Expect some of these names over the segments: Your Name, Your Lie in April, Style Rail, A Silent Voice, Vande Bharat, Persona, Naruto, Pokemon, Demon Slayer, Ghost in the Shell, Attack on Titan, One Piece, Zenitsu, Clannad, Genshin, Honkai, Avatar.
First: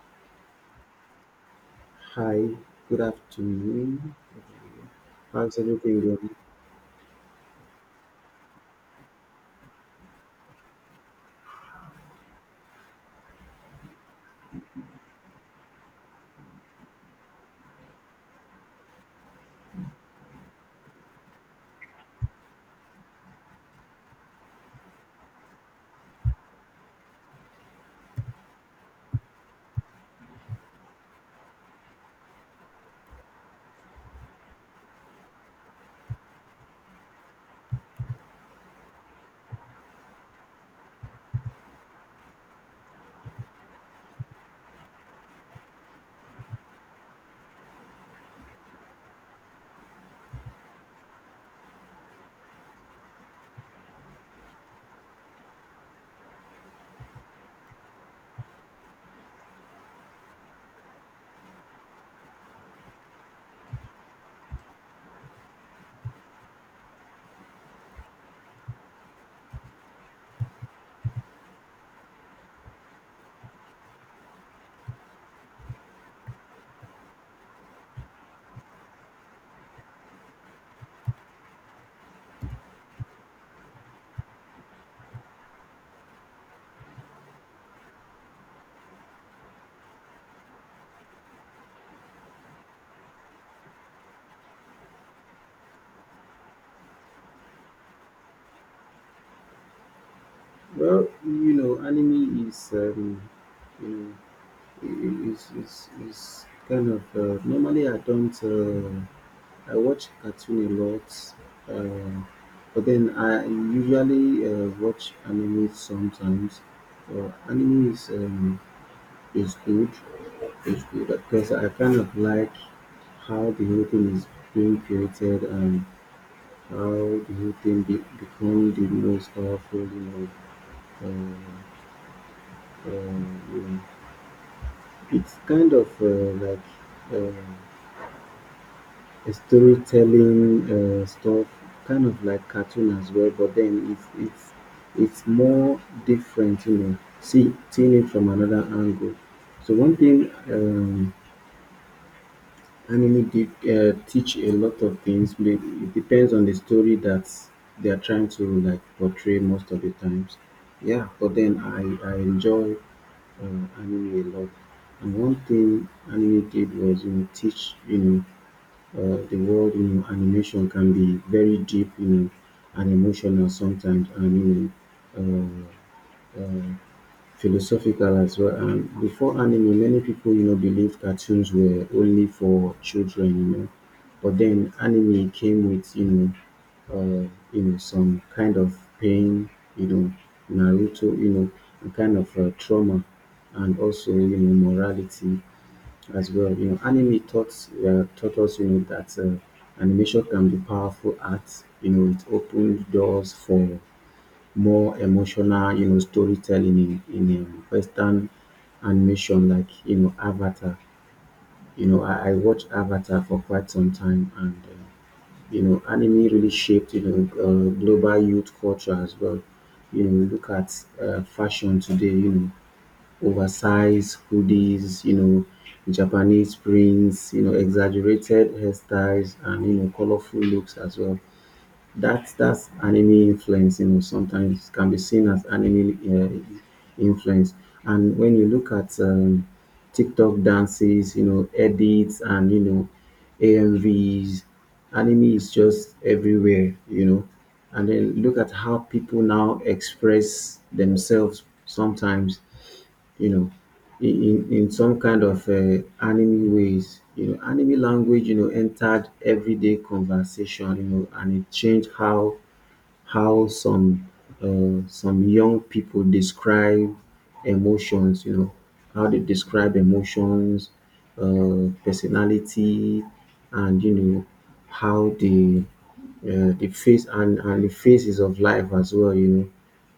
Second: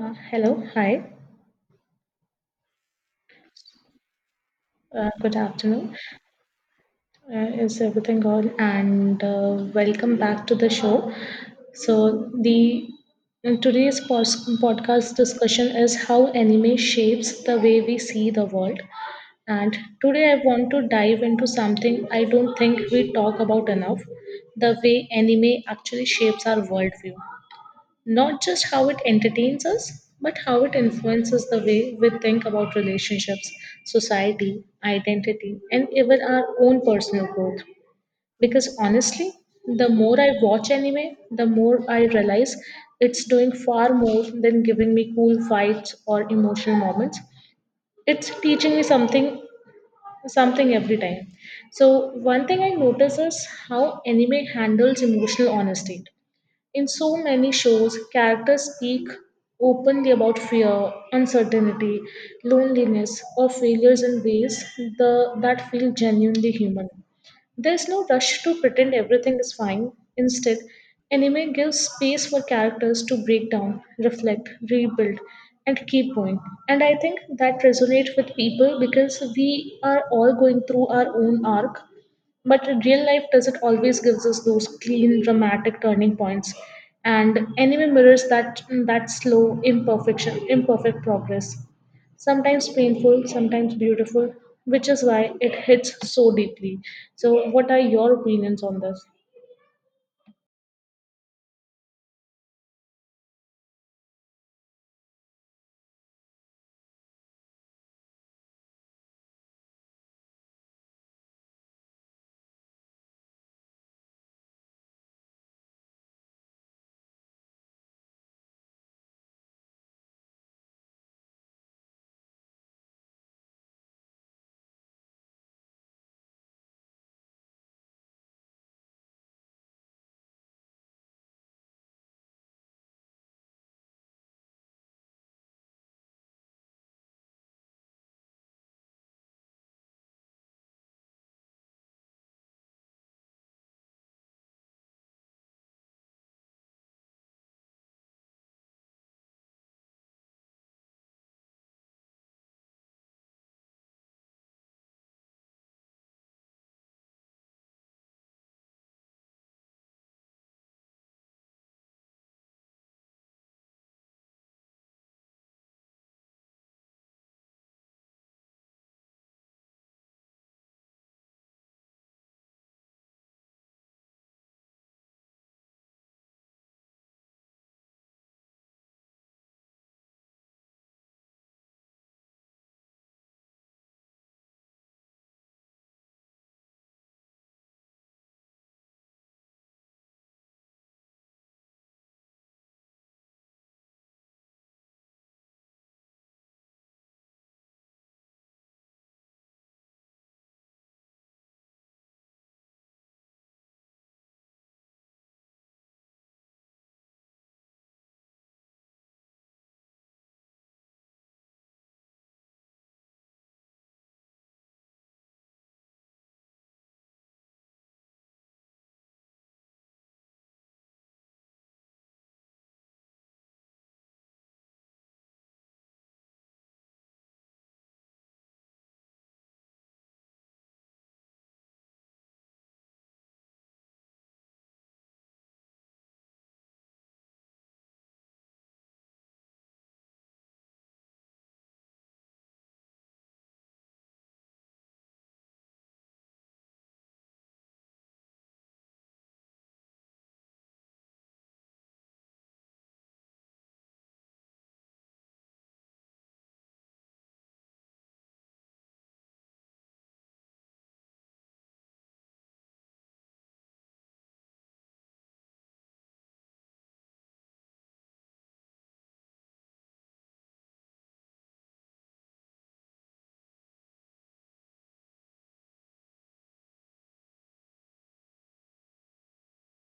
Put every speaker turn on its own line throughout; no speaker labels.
Hello, hi,
Hi, good afternoon.
good
How's
afternoon.
everything going?
Is everything good? And welcome back to the show. So the in today's podcast discussion is how anime shapes the way we see the world. And today I want to dive into something I don't think we talk about enough: the way anime actually shapes our worldview. Not just how it entertains us, but how it influences the way we think about relationships, society, identity, and even our own personal growth. Because honestly, the more I watch anime, the more I realize it's doing far more than giving me cool fights or emotional moments. It's teaching me something every time. So one thing I notice is how anime handles emotional honesty in so many shows, characters speak openly about fear, uncertainty, loneliness, or failures in ways that feel genuinely human. There's no rush to pretend everything is fine. Instead, anime gives space for characters to break down, reflect, rebuild, and keep going. And I think that resonates with people because we are all going through our own arc, but in real life, does it always gives us those clean, dramatic turning points? And anime mirrors that slow, imperfect progress. Sometimes painful, sometimes beautiful, which is why it hits so deeply. So, what are your opinions on this?
Well, you know, anime is, you know, is kind of normally I don't I watch cartoon a lot, uh, but then I usually watch anime sometimes. Well, anime is good, is good because I kind of like how the whole thing is being created. And how the team became the most powerful in uh, uh, um, it's kind of like uh, a storytelling stuff, kind of like cartoon as well, but then it's more different, you know. See, seeing it from another angle. So one thing, um, anime did teach a lot of things. It depends on the story that they are trying to like portray most of the times. Yeah, but then I enjoy anime a lot. And one thing anime did was, you know, teach, you know, the world, you know, animation can be very deep, you know, and emotional sometimes, and you know, uh, uh, philosophical as well. And before anime, many people, you know, believe cartoons were only for children, you know. But then anime came with, uh, you know, some kind of pain, you know, Naruto, you know, a kind of trauma, and also, you know, morality as well. You know, anime taught, taught us, you know, that animation can be powerful art. You know, it opened doors for more emotional, you know, storytelling in, Western animation, like, you know, Avatar. You know, I watched Avatar for quite some time, and, you know, anime really shaped, you know, global youth culture as well. You know, look at fashion today, you know, oversized hoodies, you know, Japanese prints, you know, exaggerated hairstyles, and, you know, colorful looks as well. That's anime influence, you know. Sometimes can be seen as anime influence. And when you look at, TikTok dances, you know, edits, and you know, AMVs, anime is just everywhere, you know. And then look at how people now express themselves sometimes, you know, in in some kind of anime ways. You know, anime language, you know, entered everyday conversation, you know, and it changed how some young people describe emotions. You know, how they describe emotions, personality, and you know how the face and the phases of life as well. You know,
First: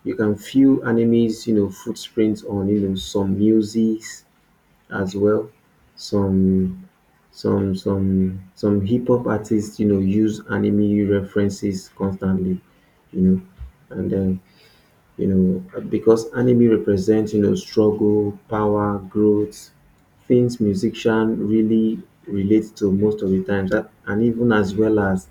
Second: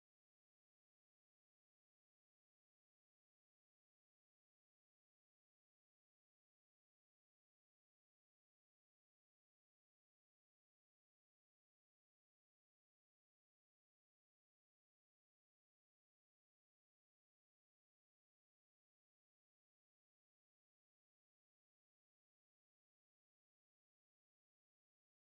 you can feel enemies, you know, footprints on, you know, some music as well. Some some hip hop artists, you know, use anime references constantly, you know, and then you know, because anime represents, you know, struggle, power, growth, things musician really relate to most of the times, and even as well as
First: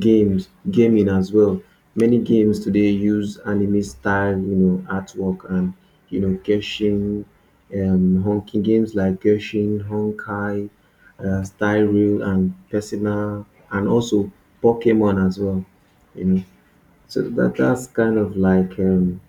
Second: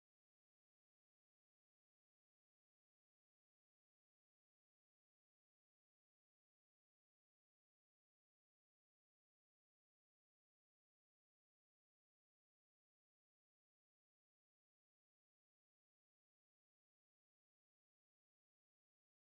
games, gaming as well. Many games today use anime style, you know, artwork, and you know, Genshin, honking games like Genshin, Honkai, Style Rail, and Persona, and also Pokemon as well. You know, so that's kind of like,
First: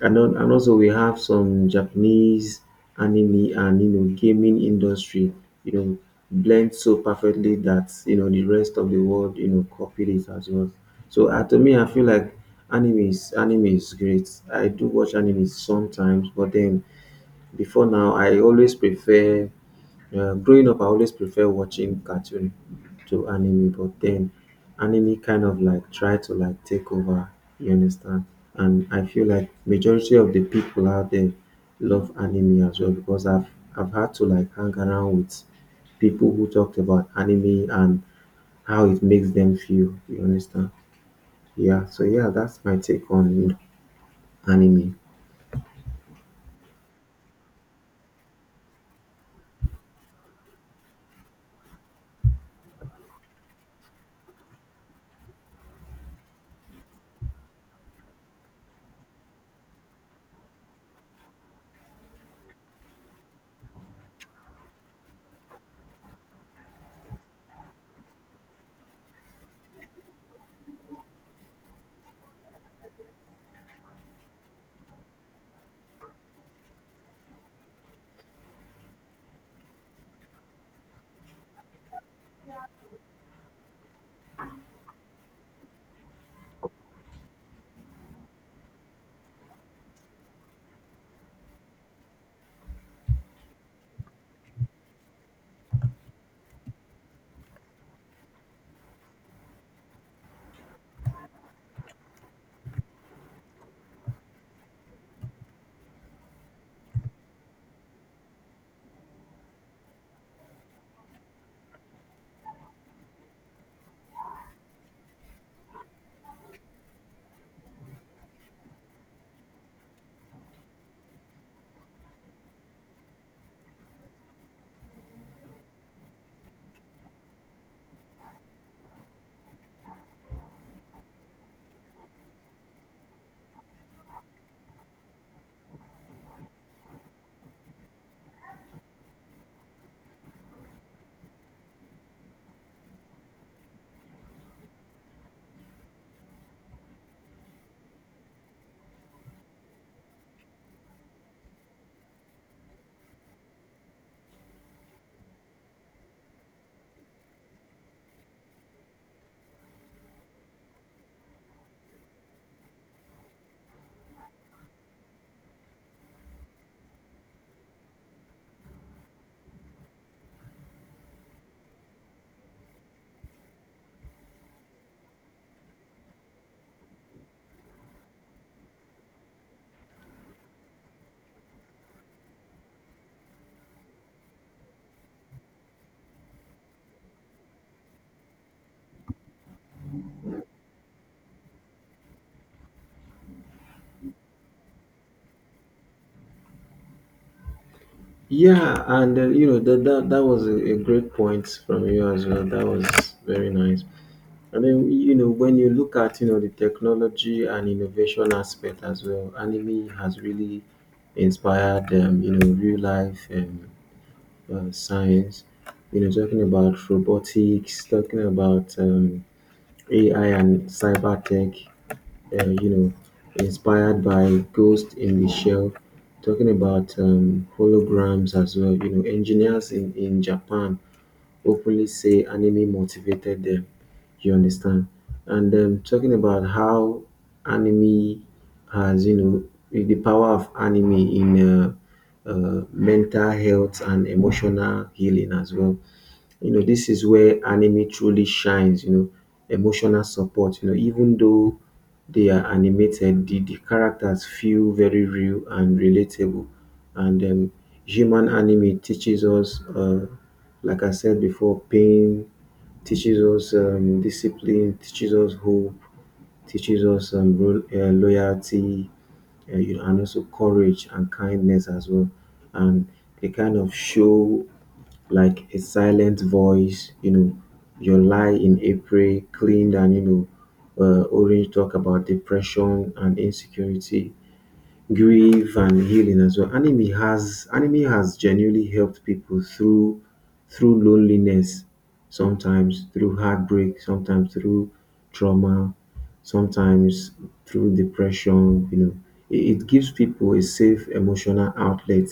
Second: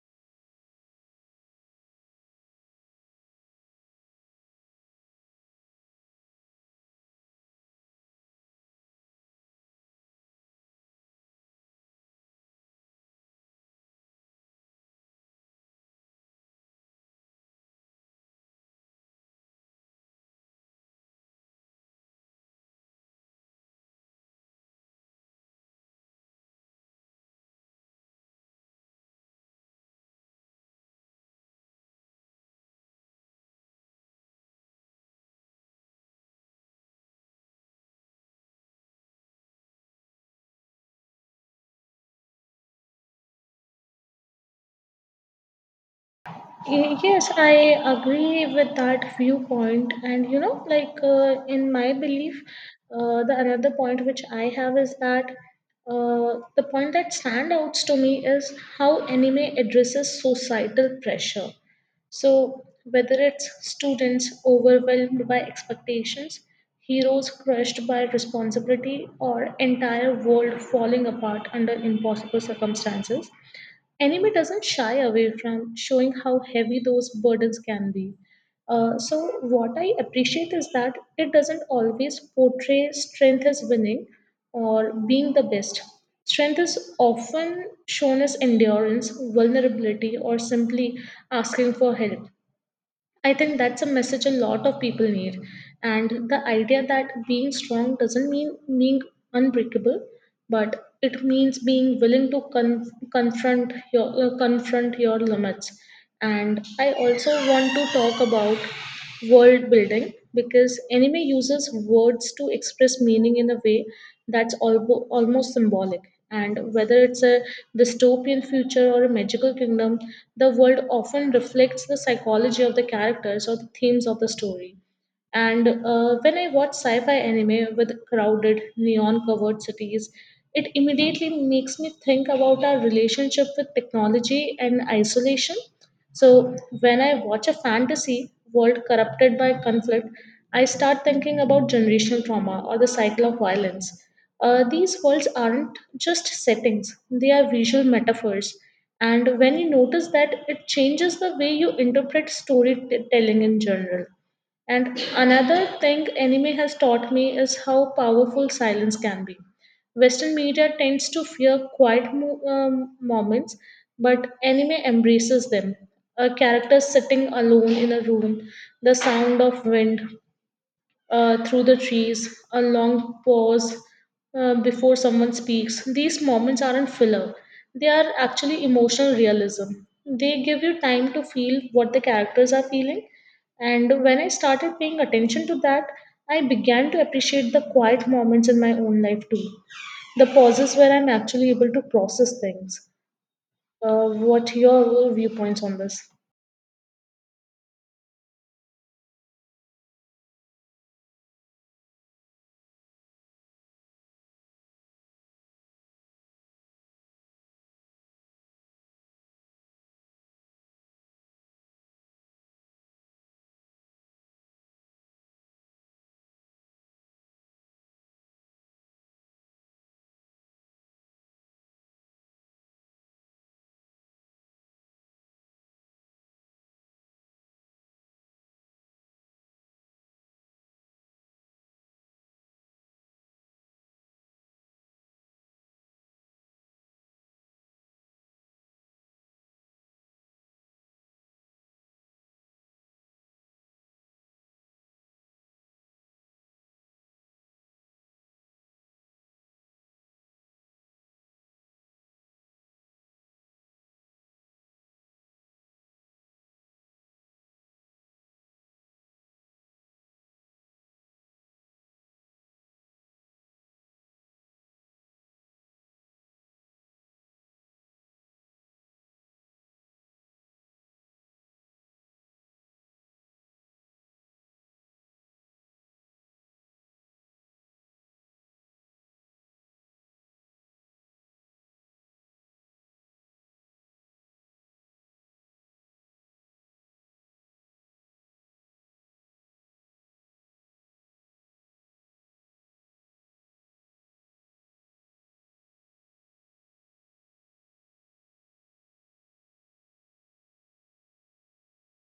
and then, and also we have some Japanese anime and you know gaming industry, you know, blend so perfectly that you know the rest of the world you know copied it as well. So to me, I feel like anime is great. I do watch anime sometimes, but then before now, I always prefer, growing up, I always prefer watching cartoon to anime, but then anime kind of like try to like take over. You understand? And I feel like majority of the people out there love anime as well, because I've had to like hang around with people who talked about anime and how it makes them feel. You understand? Yeah. So yeah, that's my take on anime.
Yes, I agree with that viewpoint. And you know, like in my belief, the another point which I have is that the point that stands out to me is how anime addresses societal pressure. So, whether it's students overwhelmed by expectations, heroes crushed by responsibility, or entire world falling apart under impossible circumstances, anime doesn't shy away from showing how heavy those burdens can be. So, what I appreciate is that it doesn't always portray strength as winning or being the best. Strength is often shown as endurance, vulnerability, or simply asking for help. I think that's a message a lot of people need. And the idea that being strong doesn't mean being unbreakable, but it means being willing to confront your confront your limits. And I also want to talk about world building because anime uses words to express meaning in a way that's almost symbolic. And whether it's a dystopian future or a magical kingdom, the world often reflects the psychology of the characters or the themes of the story. And when I watch sci fi anime with crowded, neon covered cities, it immediately makes me think about our relationship with technology and isolation. So when I watch a fantasy world corrupted by conflict, I start thinking about generational trauma or the cycle of violence. These worlds aren't just settings, they are visual metaphors. And when you notice that, it changes the way you interpret storytelling in general. And another thing anime has taught me is how powerful silence can be. Western media tends to fear quiet moments, but anime embraces them. A character sitting alone in a room, the sound of wind through the trees, a long pause before someone speaks. These moments aren't filler, they are actually emotional realism. They give you time to feel what the characters are feeling. And when I started paying attention to that, I began to appreciate the quiet moments in my own life too, the pauses where I'm actually able to process things. What your viewpoints on this?
Yeah, and you know, that was a great point from you as well. That was very nice. And then, you know, when you look at, you know, the technology and innovation aspect as well, anime has really inspired, you know, real life, science. You know, talking about robotics, talking about, AI and cyber tech, you know, inspired by Ghost in the Shell, talking about, holograms as well. You know, engineers in Japan openly say anime motivated them. You understand? And talking about how anime has, you know, the power of anime in mental health and emotional healing as well. You know, this is where anime truly shines, you know, emotional support. You know, even though they are animated, the characters feel very real and relatable. And human anime teaches us, like I said before, pain, teaches us, discipline, teaches us hope, teaches us, loyalty, you know, and also courage and kindness as well. And they kind of show like a silent voice, you know, your lie in April, cleaned, and you know, orange talk about depression and insecurity, grief and healing as well. Anime has genuinely helped people through through loneliness, sometimes through heartbreak, sometimes through trauma, sometimes through depression, you know. It gives people a safe emotional outlet,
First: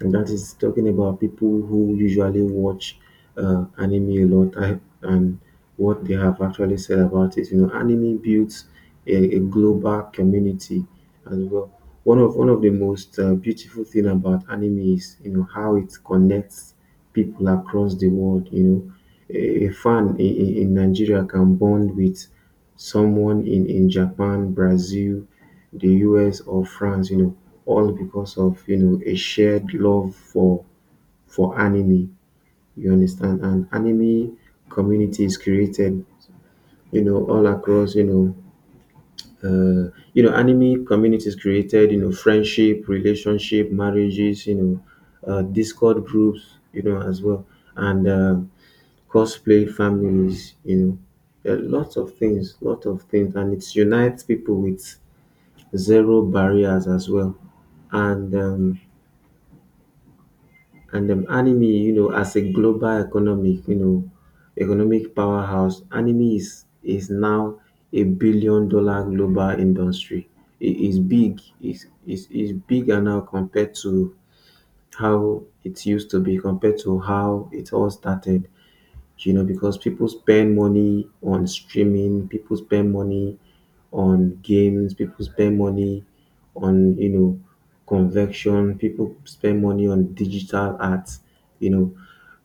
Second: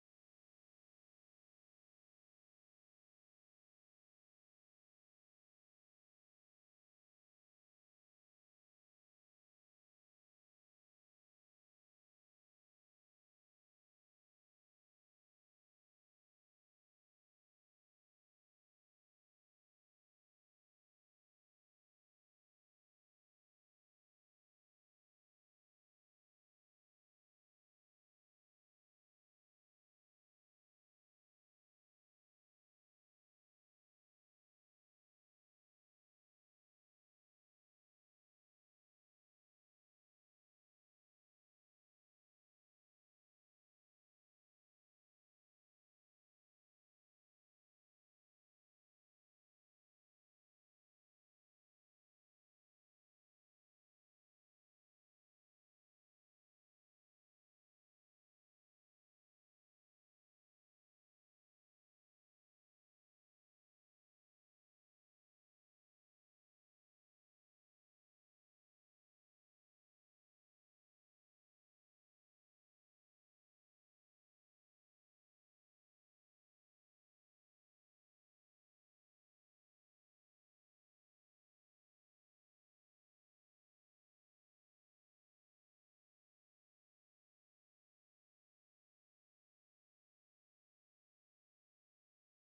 and that is talking about people who usually watch anime a lot, I, and what they have actually said about it. You know, anime builds a global community as well. One of the most beautiful thing about anime is you know how it connects people across the world. You know, a fan in Nigeria can bond with someone in Japan, Brazil, the US, or France. You know, all because of you know a shared love for anime, you understand. And anime communities created you know all across you know you know, anime communities created, you know, friendship, relationship, marriages, you know, Discord groups, you know, as well, and cosplay families, you know, a lot of things, lot of things, and it unites people with zero barriers as well. And um, And um, anime, you know, as a global economic, you know, economic powerhouse, anime is now a billion-dollar global industry. It is big. It's bigger now compared to how it used to be, compared to how it all started, you know, because people spend money on streaming, people spend money on games, people spend money on, you know, convection, people spend money on digital art, you know.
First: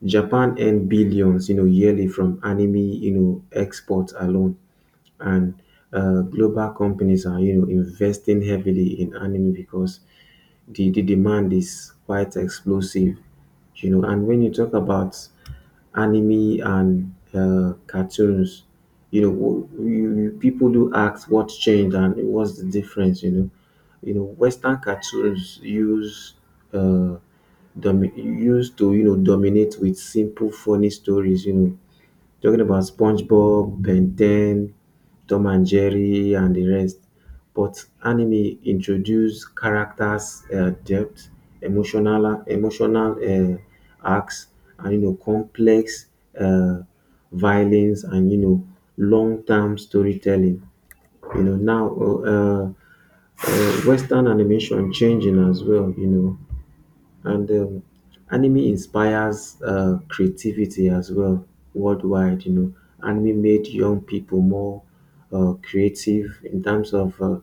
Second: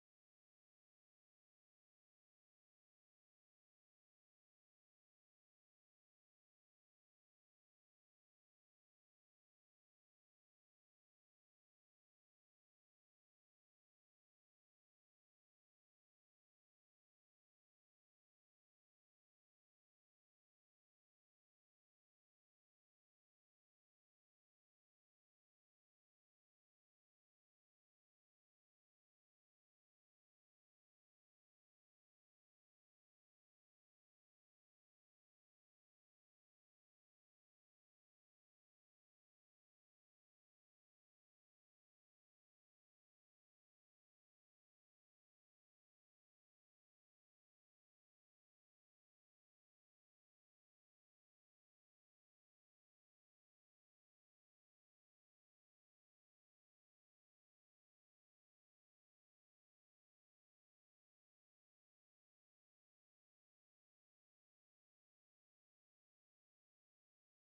Japan earned billions, you know, yearly from anime, you know, exports alone. And global companies are, you know, investing heavily in anime because the demand is quite explosive, you know. And when you talk about anime and cartoons, you know. People do ask what changed and what's the difference. You know, Western cartoons uh, used to, you know, dominate with simple, funny stories. You know, talking about SpongeBob, Ben 10, Tom and Jerry, and the rest. But anime introduce characters, depth, emotional arcs, and you know complex uh, violence, and you know long term storytelling. You know now, Western animation changing as well, you know. And anime inspires creativity as well worldwide, you know. Anime made young people more creative in terms of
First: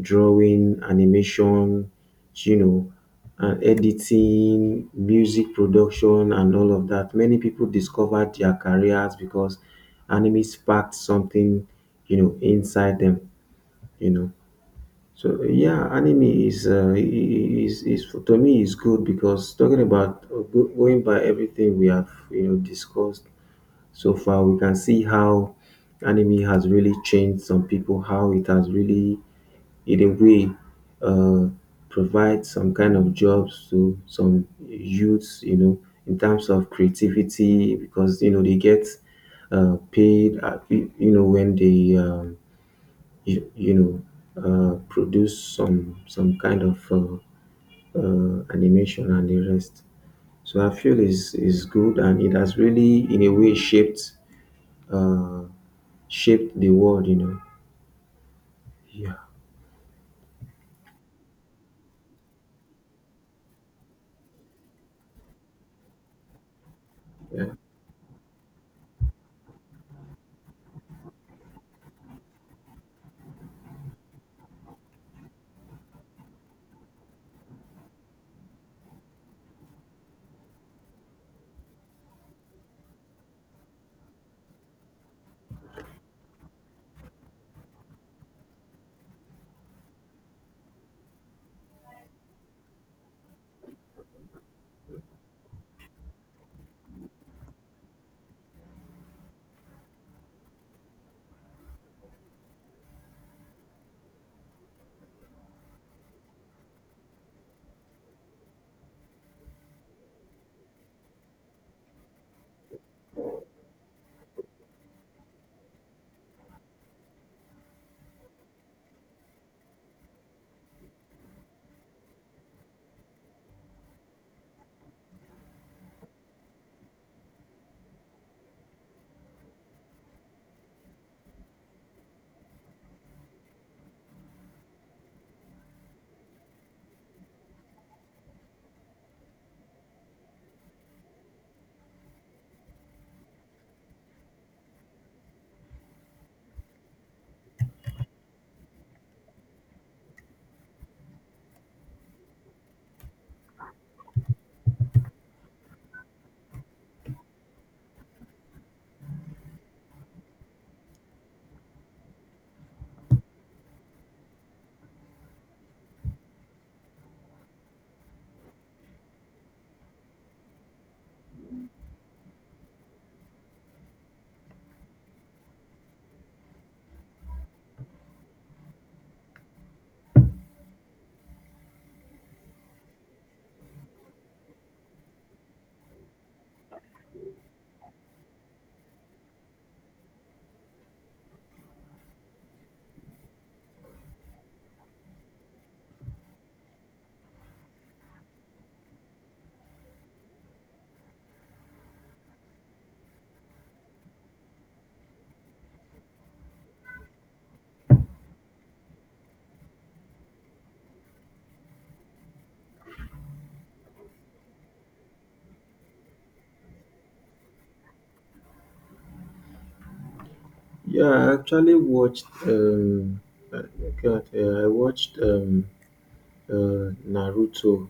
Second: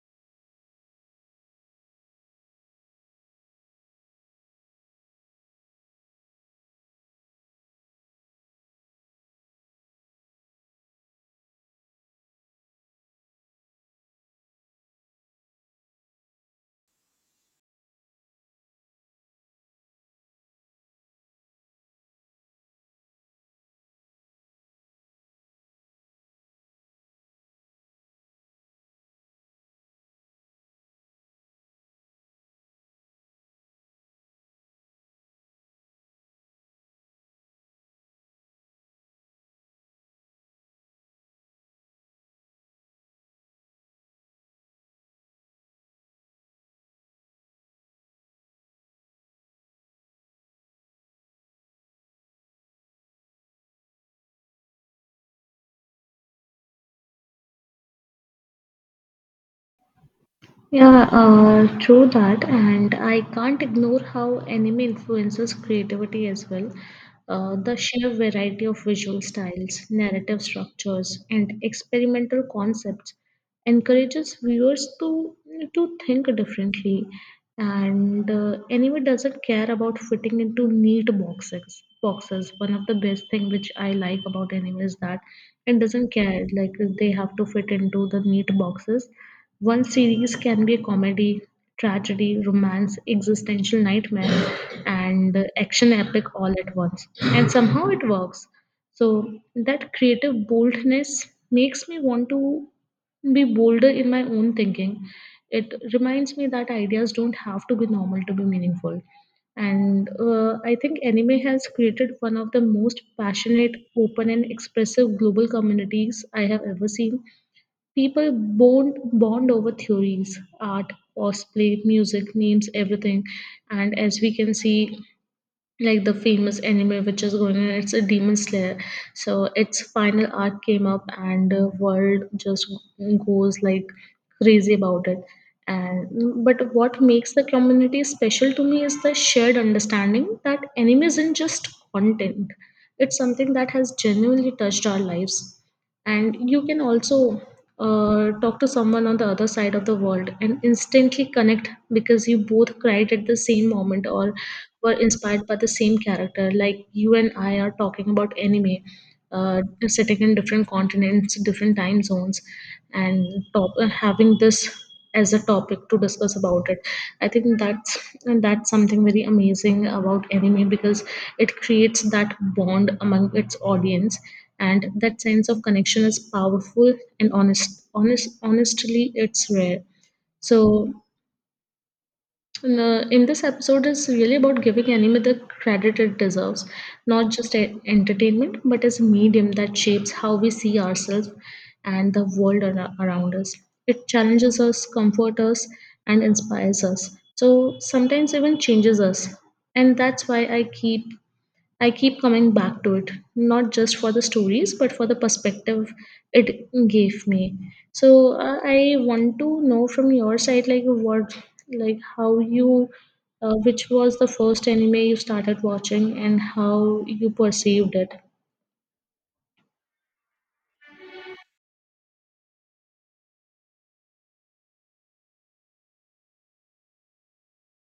drawing, animation, you know, editing, music production, and all of that. Many people discovered their careers because anime sparked something, you know, inside them, you know. So yeah, anime is to me is good, because talking about, going by everything we have, you know, discussed so far, we can see how anime has really changed some people, how it has really in a way, uh, provide some kind of jobs to some youths, you know, in terms of creativity, because you know they get paid, you you know, when they, you, you know produce some kind of animation and the rest. So I feel is good, and it has really in a way shaped, uh, shaped the world. You know. Yeah.
Yeah, true that, and I can't ignore how anime influences creativity as well.
Yeah.
The sheer variety of visual styles, narrative structures, and experimental concepts encourages viewers to think differently. And anime doesn't care about fitting into neat boxes. Boxes. One of the best thing which I like about anime is that it doesn't care like they have to fit into the neat boxes. One series can be a comedy, tragedy, romance, existential nightmare, and action epic all at once. And somehow it works. So that creative boldness makes me want to be bolder in my own thinking. It reminds me that ideas don't have to be normal to be meaningful. And I think anime has created one of the most passionate, open, and expressive global communities I have ever seen. People bond over theories, art, cosplay, music, memes, everything. And as we can see, like the famous anime which is going on, it's a Demon Slayer. So its final arc came up, and the world just goes like crazy about it. And but what makes the community special to me is the shared understanding that anime isn't just content; it's something that has genuinely touched our lives. And you can also talk to someone on the other side of the world and instantly connect because you both cried at the same moment or were inspired by the same character, like you and I are talking about anime uh, sitting in different continents, different time zones, and having this as a topic to discuss about it. I think that's, and that's something very amazing about anime because it creates that bond among its audience, and that sense of connection is powerful and honestly, it's rare. So and, in this episode is really about giving anime the credit it deserves, not just entertainment, but as a medium that shapes how we see ourselves and the world around us. It challenges us, comforts us, and inspires us. So sometimes even changes us. And that's why I keep coming back to it, not just for the stories, but for the perspective it gave me. So I want to know from your side, like how you, which was the first anime you started watching and how you perceived it.
Yeah. I actually watched. Uh, God, I watched, Naruto.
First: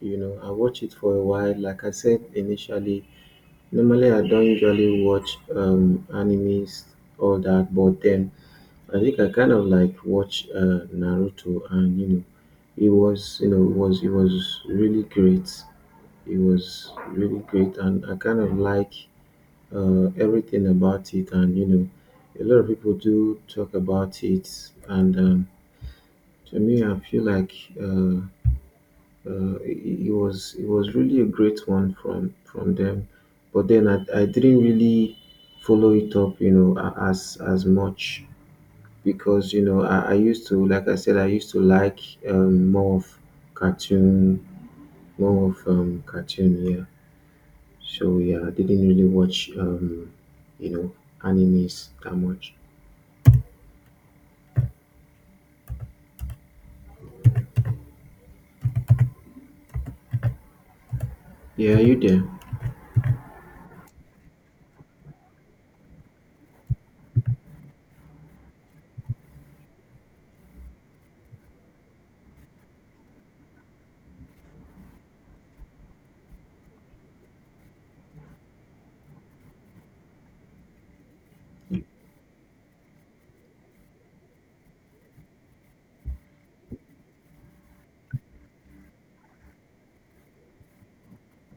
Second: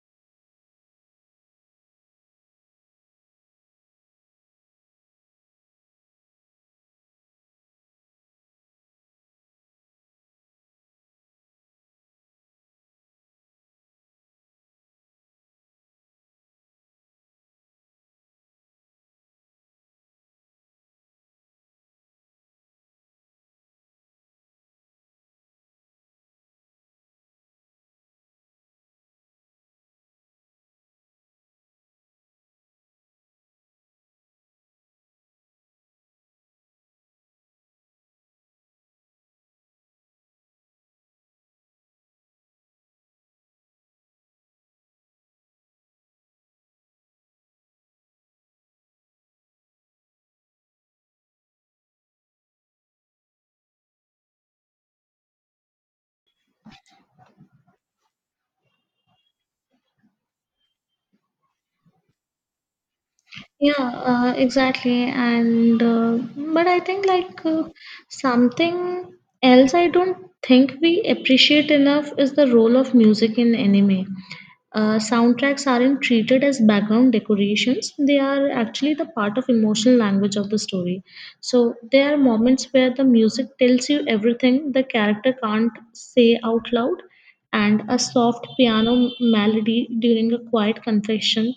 You know, I watched it for a while. Like I said initially, normally, I don't usually watch, animes, all that, but then I think I kind of like watch Naruto, and you know, it was, you know, it was really great. It was really great, and I kind of like everything about it, and a lot of people do talk about it, and to me, I feel like uh, it was really a great one from them, but then I didn't really follow it up, as much because I used to, like I said, I used to like um, more of cartoon, more of cartoon, yeah. So yeah, I didn't really watch you know animes that much. Yeah, you there?
Yeah, exactly. And but I think like something else I don't think we appreciate enough is the role of music in anime. Soundtracks aren't treated as background decorations. They are actually the part of emotional language of the story. So there are moments where the music tells you everything the character can't say out loud, and a soft piano melody during a quiet confession,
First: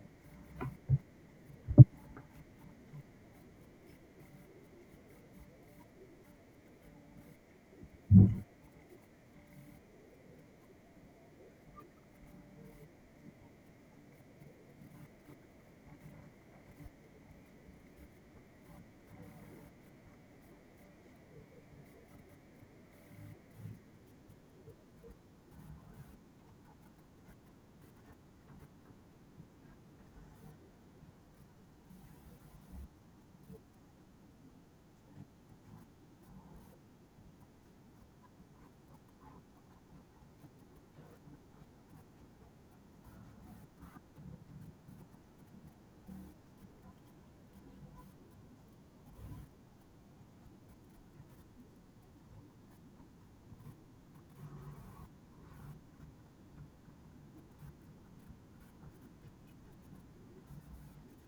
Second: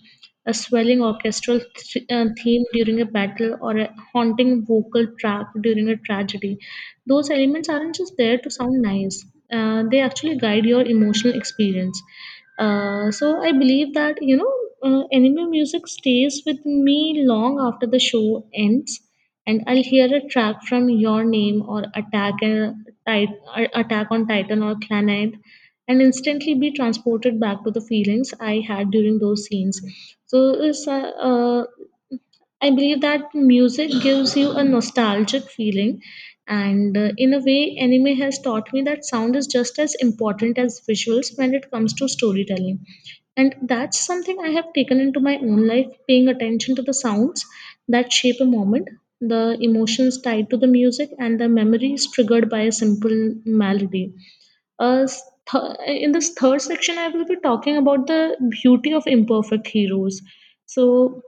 a swelling orchestral theme during a battle, or a haunting vocal track during a tragedy. Those elements aren't just there to sound nice, they actually guide your emotional experience. So I believe that, you know, anime music stays with me long after the show ends, and I'll hear a track from Your Name or Attack on Titan or Clannad, and instantly be transported back to the feelings I had during those scenes. So it's, uh, uh, I believe that music gives you a nostalgic feeling, and in a way, anime has taught me that sound is just as important as visuals when it comes to storytelling. And that's something I have taken into my own life, paying attention to the sounds that shape a moment, the emotions tied to the music and the memories triggered by a simple melody. Uh, s- in this third section, I will be talking about the beauty of imperfect heroes. So,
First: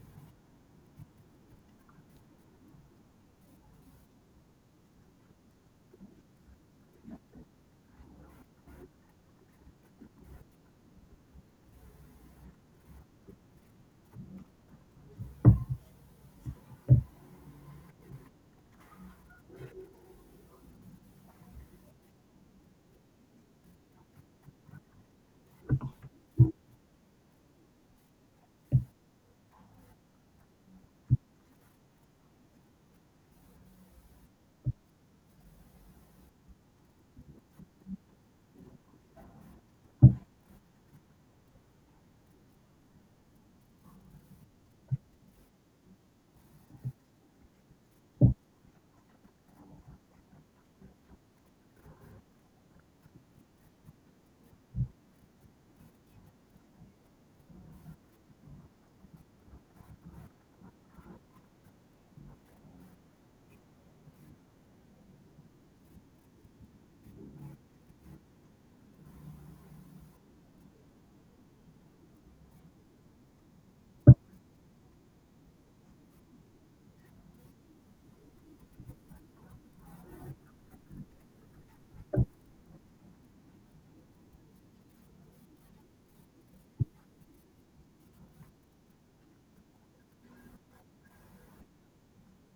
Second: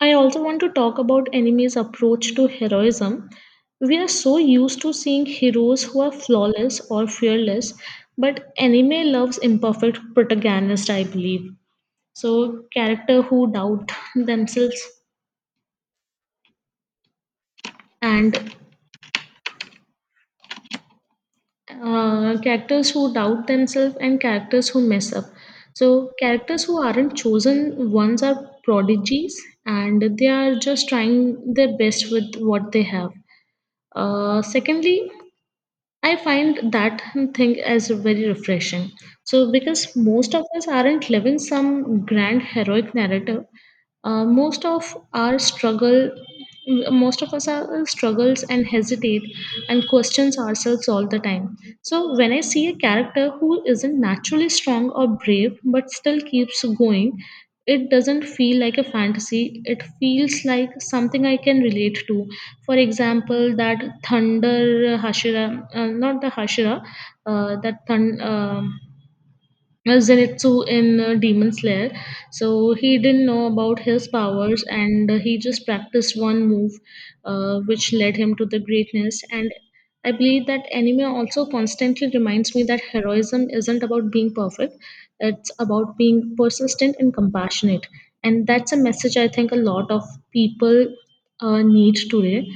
I also want to talk about anime's approach to heroism. We are so used to seeing heroes who are flawless or fearless, but anime loves imperfect protagonists, I believe. So, and characters who doubt themselves and characters who mess up. So, characters who aren't chosen ones are prodigies and they are just trying their best with what they have. Secondly, I find that thing as very refreshing. So, because most of us aren't living some grand heroic narrative, uh, most of our struggle, most of us are struggles and hesitate and questions ourselves all the time. So, when I see a character who isn't naturally strong or brave but still keeps going, it doesn't feel like a fantasy, it feels like something I can relate to. For example, that thunder hashira not the hashira that thun- Zenitsu in Demon Slayer. So he didn't know about his powers and he just practiced one move which led him to the greatness. And I believe that anime also constantly reminds me that heroism isn't about being perfect, it's about being persistent and compassionate. And that's a message I think a lot of people need today.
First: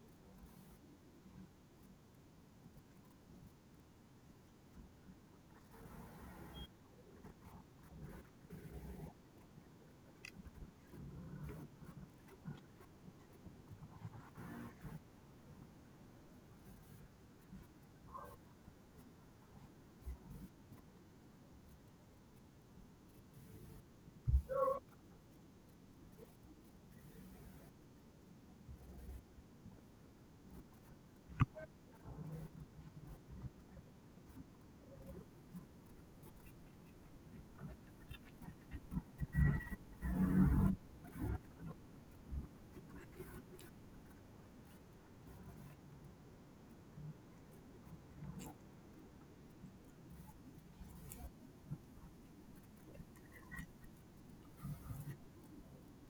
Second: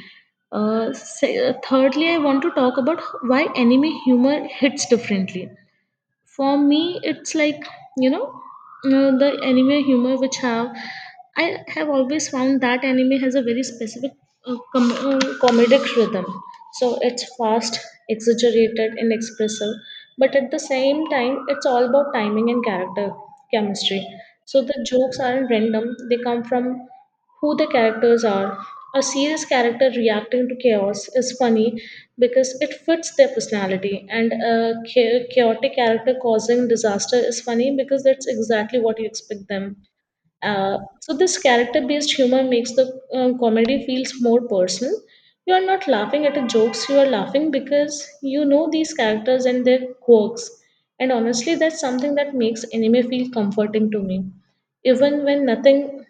Thirdly, I want to talk about why anime humor hits differently. For me it's like, you know, the anime humor which have I have always found that anime has a very specific comedic rhythm. So it's fast, exaggerated and expressive, but at the same time it's all about timing and character chemistry. So the jokes aren't random, they come from who the characters are. A serious character reacting to chaos is funny because it fits their personality, and a chaotic character causing disaster is funny because that's exactly what you expect them. So this character-based humor makes the comedy feels more personal. You are not laughing at the jokes; you are laughing because you know these characters and their quirks. And honestly, that's something that makes anime feel comforting to me, even when nothing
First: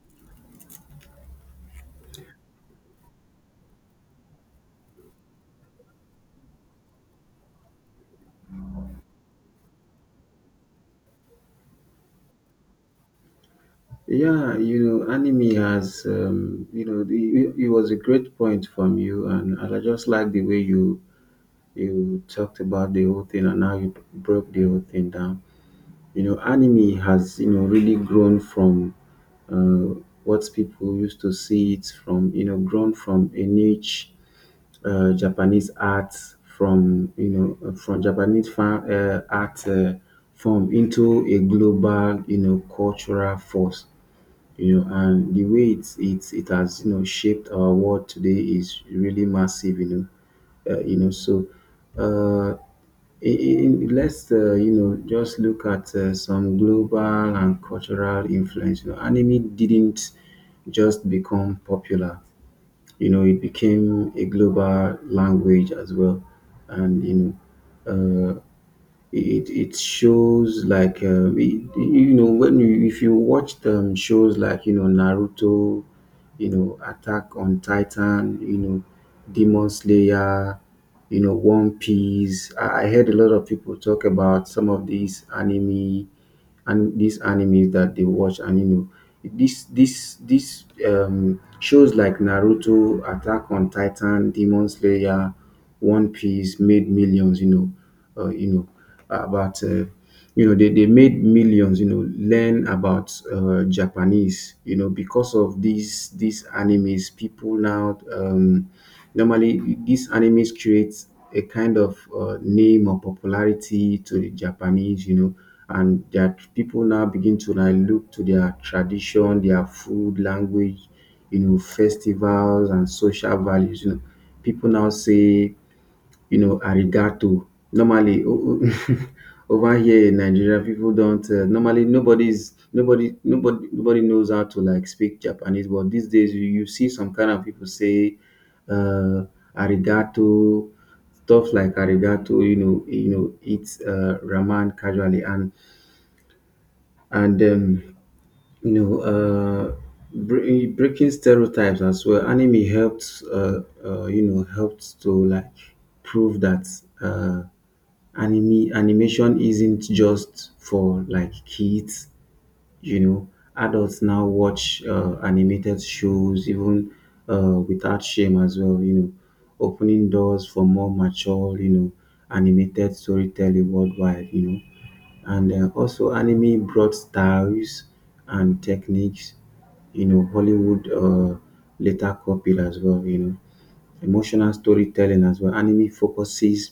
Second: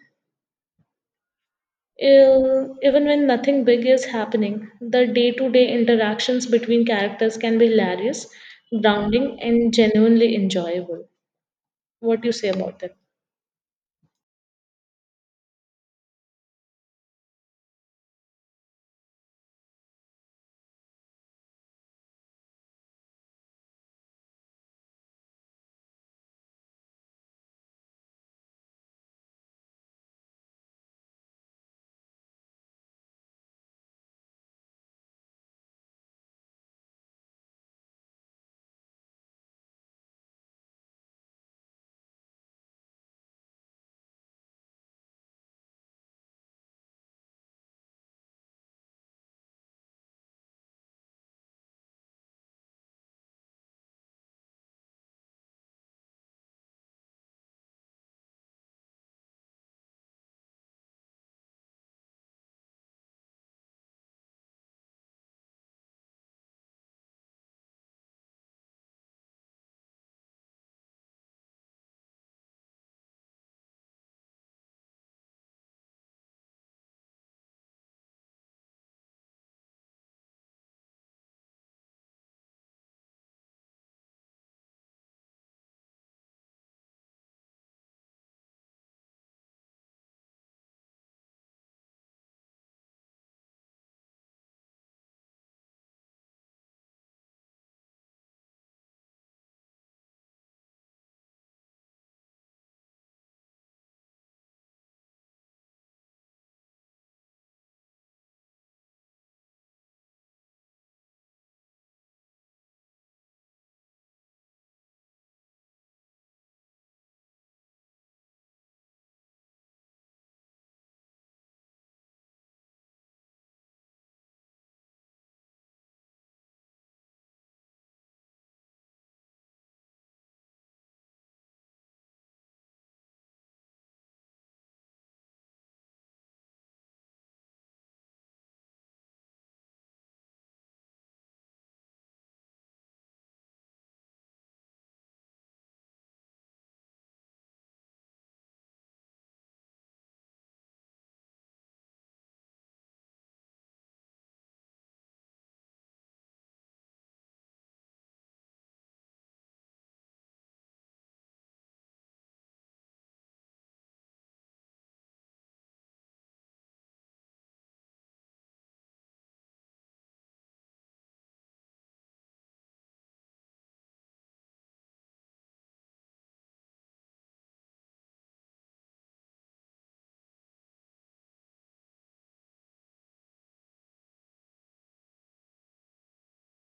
Ev- even when nothing big is happening, the day to day interactions between characters can be hilarious, grounding, and genuinely enjoyable. What do you say about that?
Yeah, you know, anime has, it was a great point from you, and I just like the way you talked about the whole thing, and now you broke the whole thing down. You know, anime has, you know, really grown from uh, what people used to see it from, you know, grown from a niche Japanese art from, you know, from Japanese fan, art form into a global, you know, cultural force. You know, and the way it has, you know, shaped our world today is really massive. Know, uh, you know so uh, in, you know, just look at some global and cultural influence. You know, anime didn't just become popular. You know, it became a global language as well, and know, uh, it shows like you know, when you, if you watch shows like, you know, Naruto, you know, Attack on Titan, you know, Demon Slayer, you know, One Piece. I heard a lot of people talk about some of these anime and these animes that they watch, and you know, this shows like Naruto, Attack on Titan, Demon Slayer, One Piece made millions, you know, you know about you know they made millions, you know, learn about Japanese, you know, because of these animes. People now, normally these animes create a kind of name or popularity to the Japanese, you know, and that people now begin to, like, look to their tradition, their food, language, you know, festivals and social values, you know. People now say, you know, arigato. Normally, over here in Nigeria, people don't, normally nobody's nobody nobody nobody knows how to, like, speak Japanese. But these days, you see some kind of people say uh, arigato, stuff like arigato. You know, it's ramen casually, and and um, you know, breaking stereotypes as well. Anime helped, you know, helped to, like, prove that uh, anime animation isn't just for, like, kids. You know, adults now watch animated shows even without shame as well. You know, opening doors for more mature, you know, animated storytelling worldwide. You know, and also anime brought styles and techniques, you know. Hollywood later copied as well, you know. Emotional storytelling as well, anime focuses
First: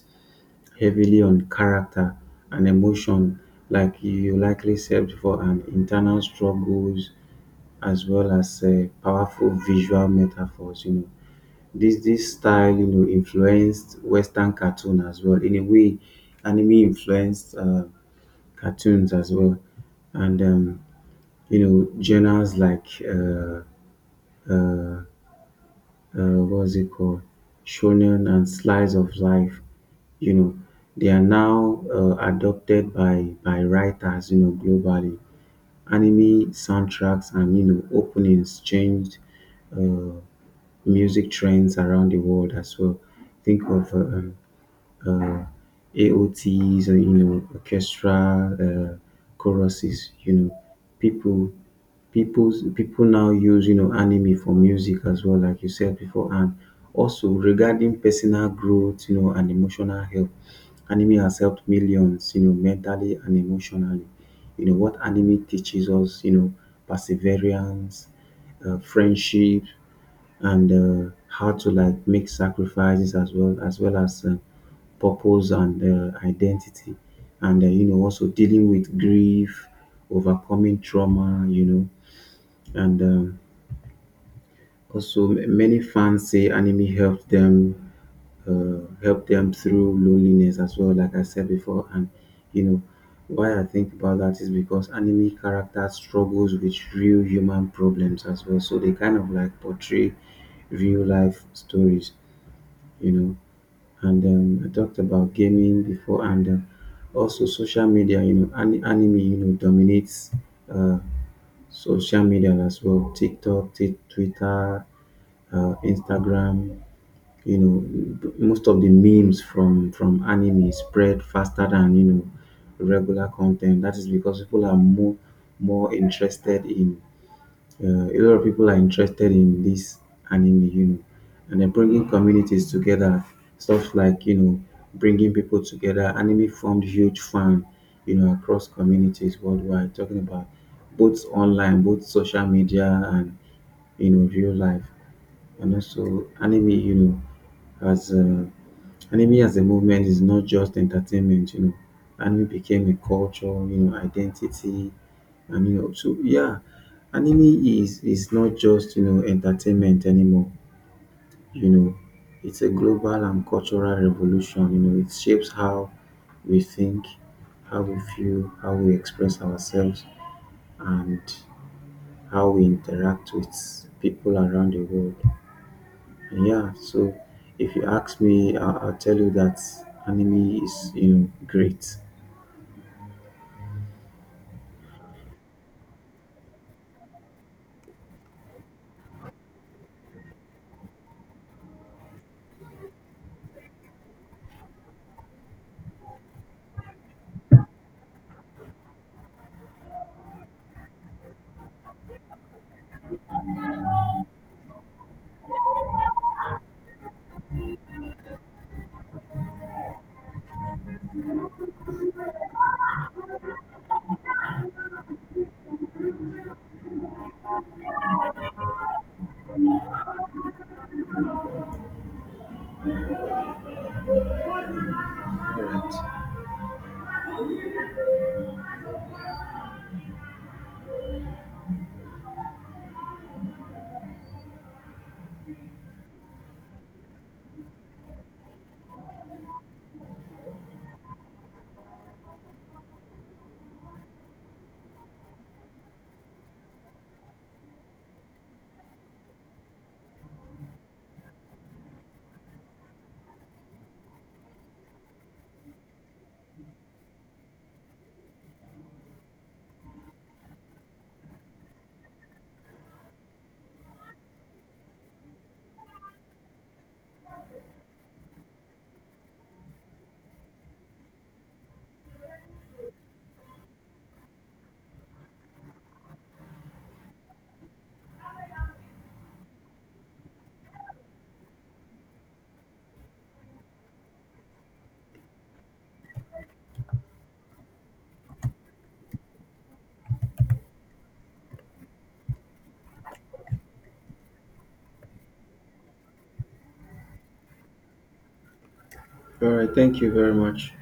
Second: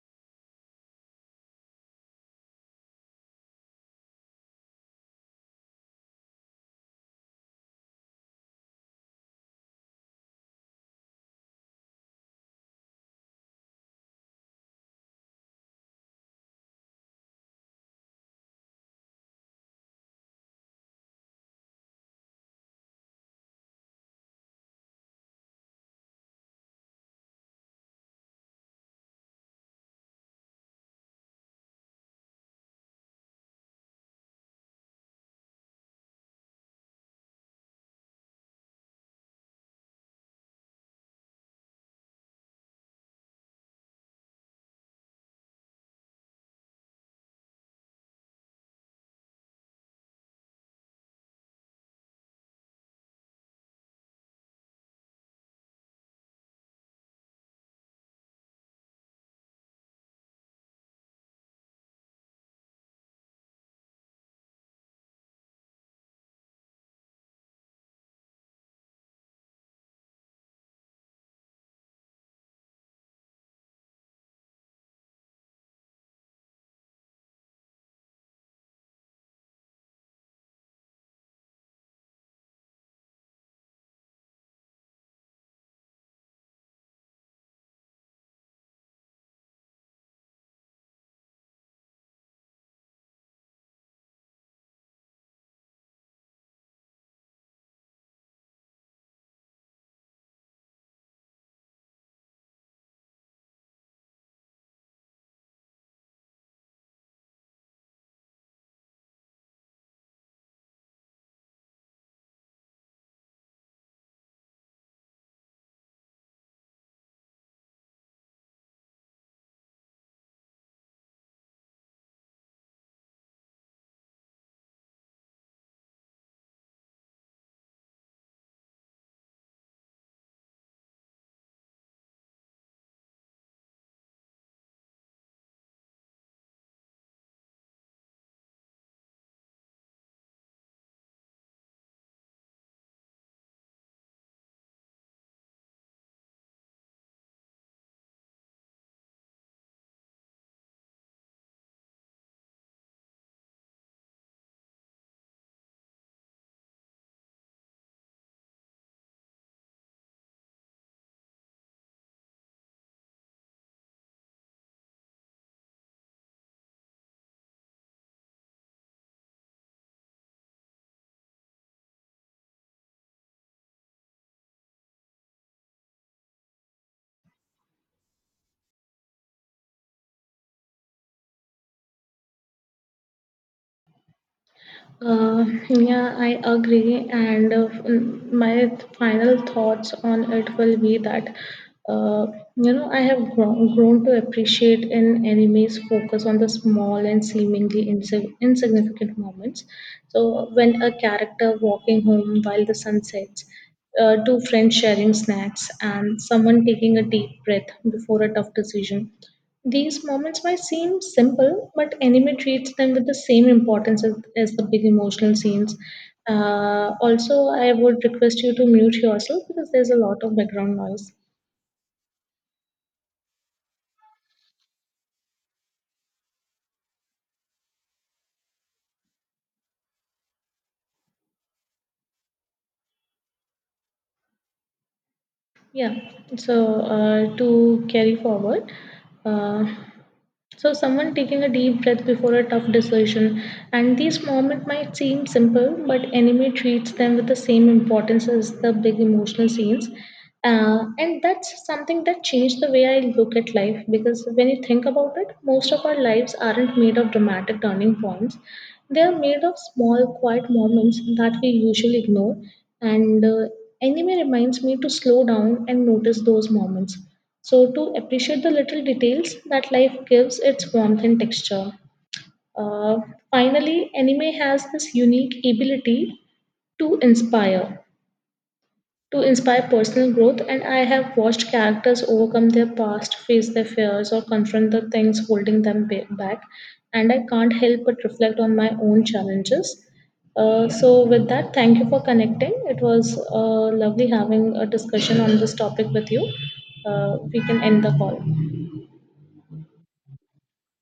heavily on character and emotion, like you likely said before, and internal struggles, as well as powerful visual metaphors, you know. This style, you know, influenced western cartoon as well. In a way, anime influenced cartoons as well, and you know, journals like uh, what's it called, shonen and slice of life. You know, they are now adopted by writers. You know, globally, anime soundtracks and, you know, openings changed uh, music trends around the world as well. Think of uh, AOTs or, you know, orchestra choruses. You know, people people now use, you know, anime for music as well, like you said before. And also, regarding personal growth, you know, and emotional health, anime has helped millions, you know, mentally and emotionally. You know what anime teaches us? You know, perseverance, friendship, and how to, like, make sacrifices, as well as well as purpose and identity, and you know, also dealing with grief, overcoming trauma, you know, and also, many fans say anime helped them, help them through loneliness as well, like I said before. And you know why I think about that? Is because anime characters struggles with real human problems as well, so they kind of, like, portray real life stories, you know. And I talked about gaming before, and also social media. You know, anime, you know, dominates uh, social media as well. TikTok, Twitter, Instagram. You know, most of the memes from anime spread faster than, you know, regular content. That is because people are more interested in a lot of people are interested in this anime. You know, and they're bringing communities together. Stuff like, you know, bringing people together. Anime formed huge fan, you know, across communities worldwide. Talking about both online, both social media, and, you know, real life. And also anime, you know, as anime as a movement is not just entertainment, you know. Anime became a culture, you know, identity, and you know. So yeah, anime is not just, you know, entertainment anymore. You know, it's a global and cultural revolution. You know, it shapes how we think, how we feel, how we express ourselves, and how we interact with people around the world. Yeah, so if you ask me, I'll tell you that anime is, you know, great.
Uh, yeah, I agree. And my final thoughts on it will be that, uh, you know, grown to appreciate an anime's focus on the small and seemingly insignificant moments. So, when a character walking home while the sun sets, two friends sharing snacks, and someone taking a deep breath before a tough decision, these moments might seem simple, but anime treats them with the same importance as the big emotional scenes. Also, I would request you to mute yourself because there's a lot of background noise.
All right.
Yeah, so to carry forward, uh, so, someone taking a deep breath before a tough decision, and these moments might seem simple, but anime treats them with the same importance as the big emotional scenes. And that's something that changed the way I look at life because when you think about it, most of our lives aren't made of dramatic turning points. They are made of small, quiet moments that we usually ignore. And anime reminds me to slow down and notice those moments, so, to appreciate the little details that life gives its warmth and texture. Uh, Finally, anime has this unique ability to inspire, to inspire personal growth, and I have watched characters overcome their past, face their fears, or confront the things holding them back. And I can't help but reflect on my own challenges. So, with that, thank you for connecting. It was lovely having a discussion on this topic with you. We can end the call.
All right. Thank you very much.